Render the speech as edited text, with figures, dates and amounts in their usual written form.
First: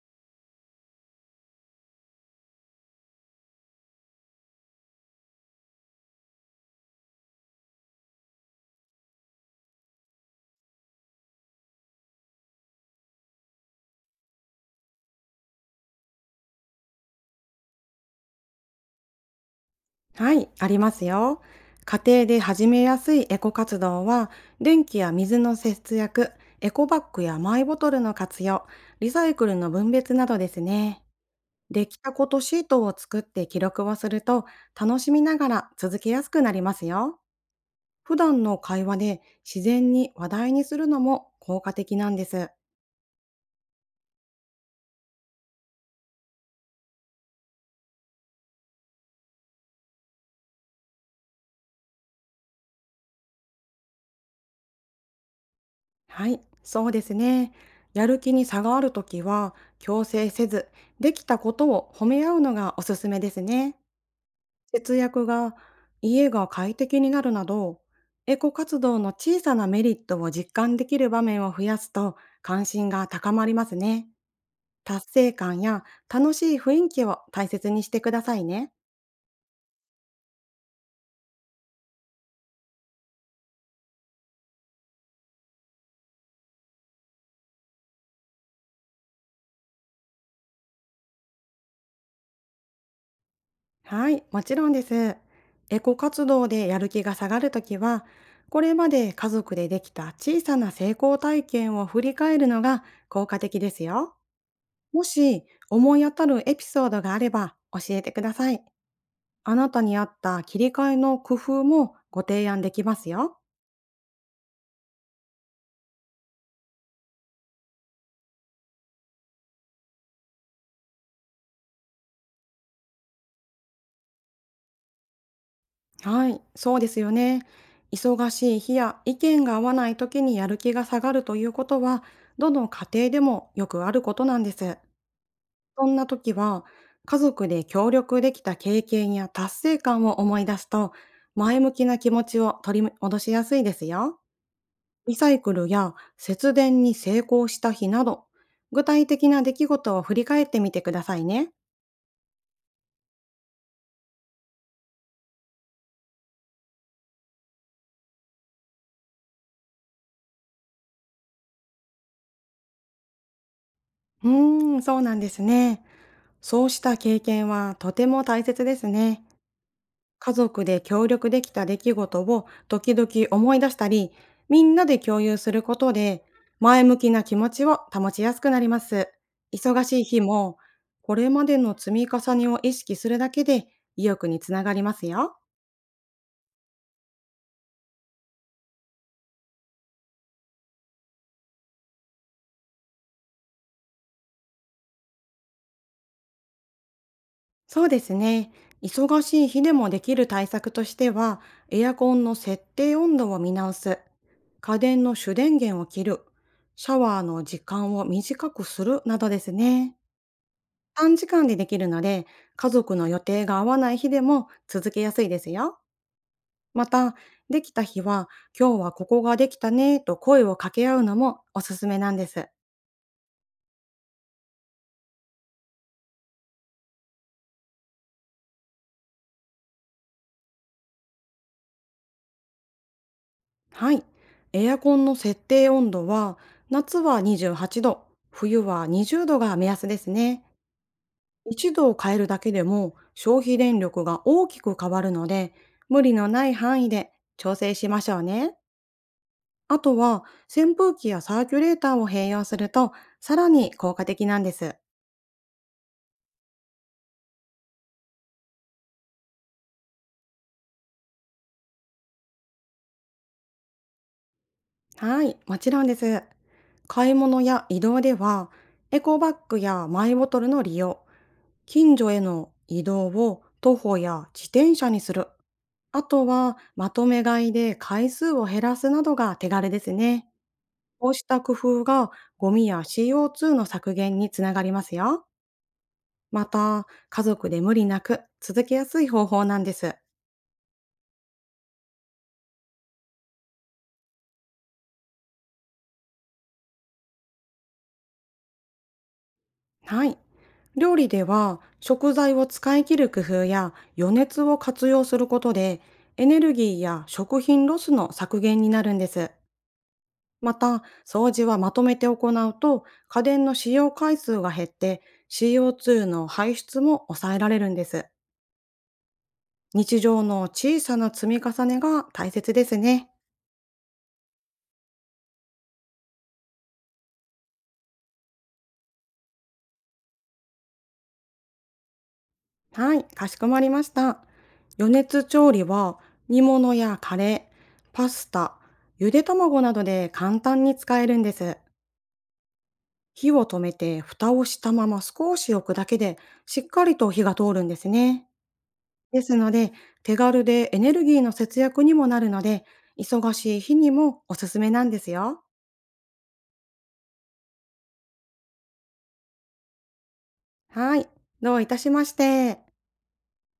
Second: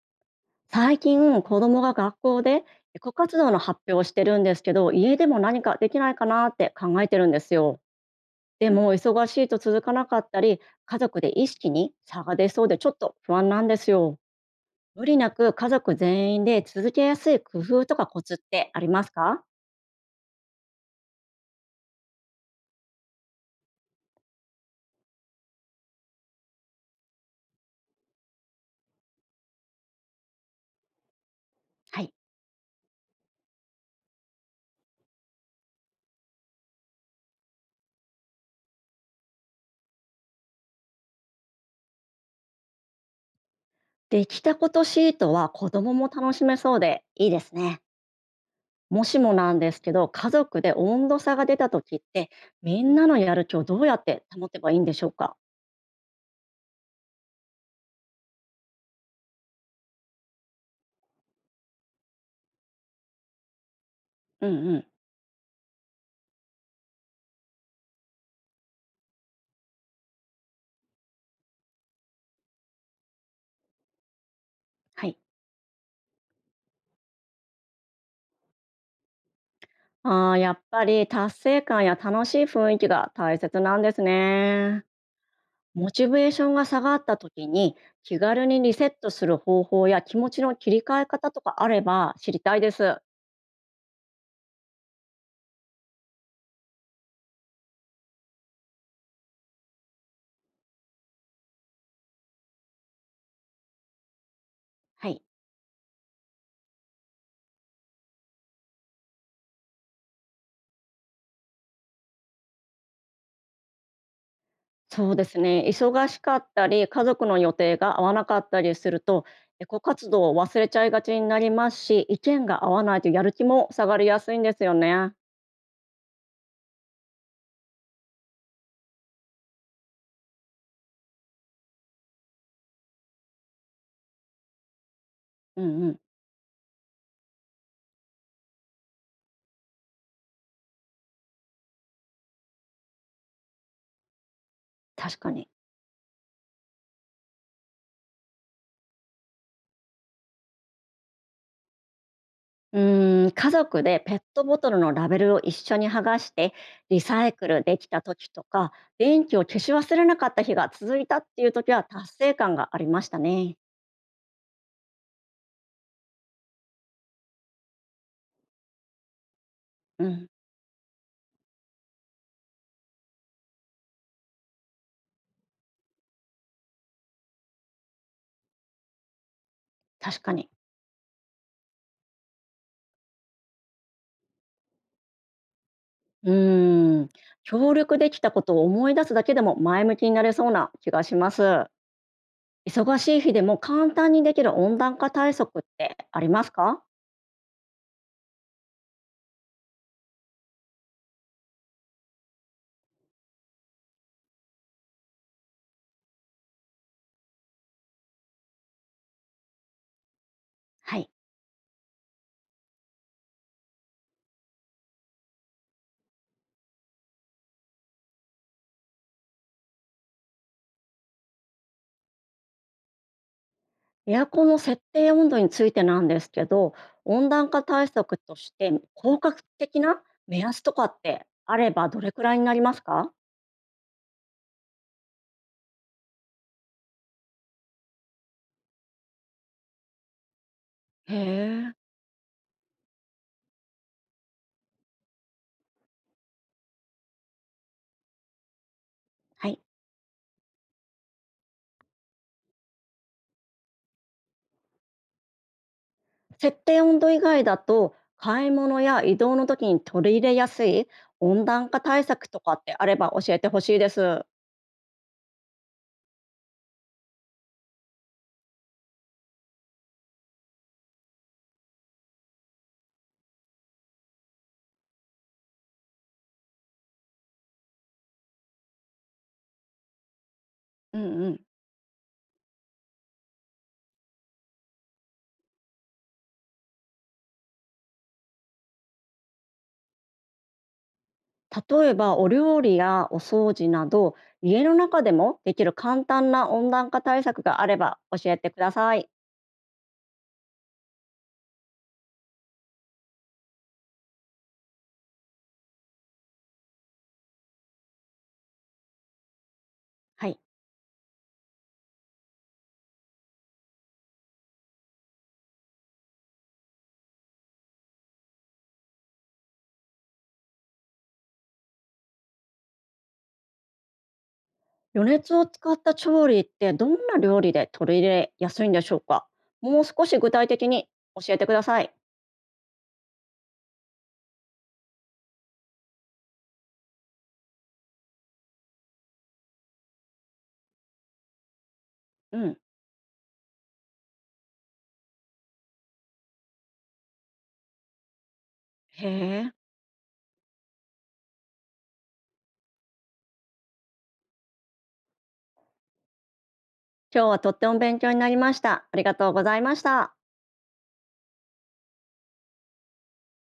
最近子供が学校でエコ活動の発表をしてるんですけど、家でも何かできないかなって考えてるんですよ。でも忙しいと続かなかったり、家族で意識に差が出そうでちょっと不安なんですよ。無理なく家族全員で続けやすい工夫とかコツってありますか？はい、ありますよ。家庭で始めやすいエコ活動は、電気や水の節約、エコバッグやマイボトルの活用、リサイクルの分別などですね。できはたい。ことシートを作って記録をすると、楽しみながら続けやすくなりますよ。普段の会話で自然に話題にするのも効果的なんです。できたことシートは子供も楽しめそうでいいですね。もしもなんですけど、家族で温度差が出た時って、みんなのやる気をどうやって保てばいいんでしょうか？はい、そうですね。やる気に差があるときは、強制せず、できたことを褒め合うのがおすすめですね。うんうん。節約が家が快適になるなど、エコ活動の小さなメリットを実感できる場面を増やすと関心が高まりますね。達はい。成感や楽しい雰囲気を大切にしてくださいね。ああ、やっぱり達成感や楽しい雰囲気が大切なんですね。モチベーションが下がった時に気軽にリセットする方法や気持ちの切り替え方とかあれば知りたいです。はい、もちろんです。エコ活動でやる気が下がるときは、これまで家族でできた小さな成功体験を振り返るのが効果的ですよ。もはい。し思い当たるエピソードがあれば教えてください。あなたに合った切り替えの工夫もご提案できますよ。そうですね。忙しかったり、家族の予定が合わなかったりすると、エコ活動を忘れちゃいがちになりますし、意見が合わないとやる気も下がりやすいんですよね。はい、そうですよね。忙しい日や意見が合わない時にやる気が下がるということは、どの家庭でもよくあることなんです。うんそうんん。な時は、家族で協力できた経験や達成感を思い出すと、前向きな気持ちを取り戻しやすいですよ。リ確サかイに。クルや節電に成功した日など、具体的な出来事を振り返ってみてくださいね。家族でペットボトルのラベルを一緒に剥がしてリサイクルできた時とか、電気を消し忘れなかった日が続いたっていう時は達成感がありましたね。うーん、そうなんですね。そうした経験はとても大切ですね。うん、家族で協力できた出来事を時々思い出したり、みんなで共有することで、前向きな気持ちを保ちやすくなります。忙しい確日かに。も、これまでの積み重ねを意識するだけで意欲につながりますよ。うーん協力できたことを思い出すだけでも前向きになれそうな気がします。忙しい日でも簡単にできる温暖化対策ってありますか？そうですね。忙しい日でもできる対策としては、エアコンの設定温度を見直す、家電の主電源を切る、シャワーの時間を短くするなどですね。はい。短時間でできるので、家族の予定が合わない日でも続けやすいですよ。また、できた日は、今日はここができたねと声を掛け合うのもおすすめなんです。エアコンの設定温度についてなんですけど、温暖化対策として効果的な目安とかってあれば、どれくらいになりますか？はい。エアコンの設定温度は、夏は28度、冬は20度が目安ですね。へえ。1度を変えるだけでも消費電力が大きく変わるので、無理のない範囲で調整しましょうね。はい。あとは、扇風機やサーキュレーターを併用すると、さらに効果的なんです。設定温度以外だと、買い物や移動の時に取り入れやすい温暖化対策とかってあれば教えてほしいです。はい、もちろんです。買い物や移動では、エコバッグやマイボトルの利用、近所への移動を徒歩や自転車にする。あとはまとめ買いで回数を減らすなどが手軽ですね。うこうんしうん。た工夫がゴミや CO2 の削減につながりますよ。また、家族で無理なく続けやすい方法なんです。例えばお料理やお掃除など、家の中でもできる簡単な温暖化対策があれば教えてください。はい。料理では食材を使い切る工夫や余熱を活用することでエネルギーや食品ロスの削減になるんです。はい。また、掃除はまとめて行うと、家電の使用回数が減って、CO2 の排出も抑えられるんです。日常の小さな積み重ねが大切ですね。余熱を使った調理ってどんな料理で取り入れやすいんでしょうか？もう少し具体的に教えてください。はい、かしこまりました。余熱調理は、煮物やカレー、パスタ、ゆで卵などで簡単に使えるんです。うん。火を止めて蓋をしたまま少し置くだけで、しっかりと火が通るんですね。へですのえ。で、手軽でエネルギーの節約にもなるので、忙しい日にもおすすめなんですよ。今日はとっても勉強になりました。ありがとうございました。はい、どういたしまして。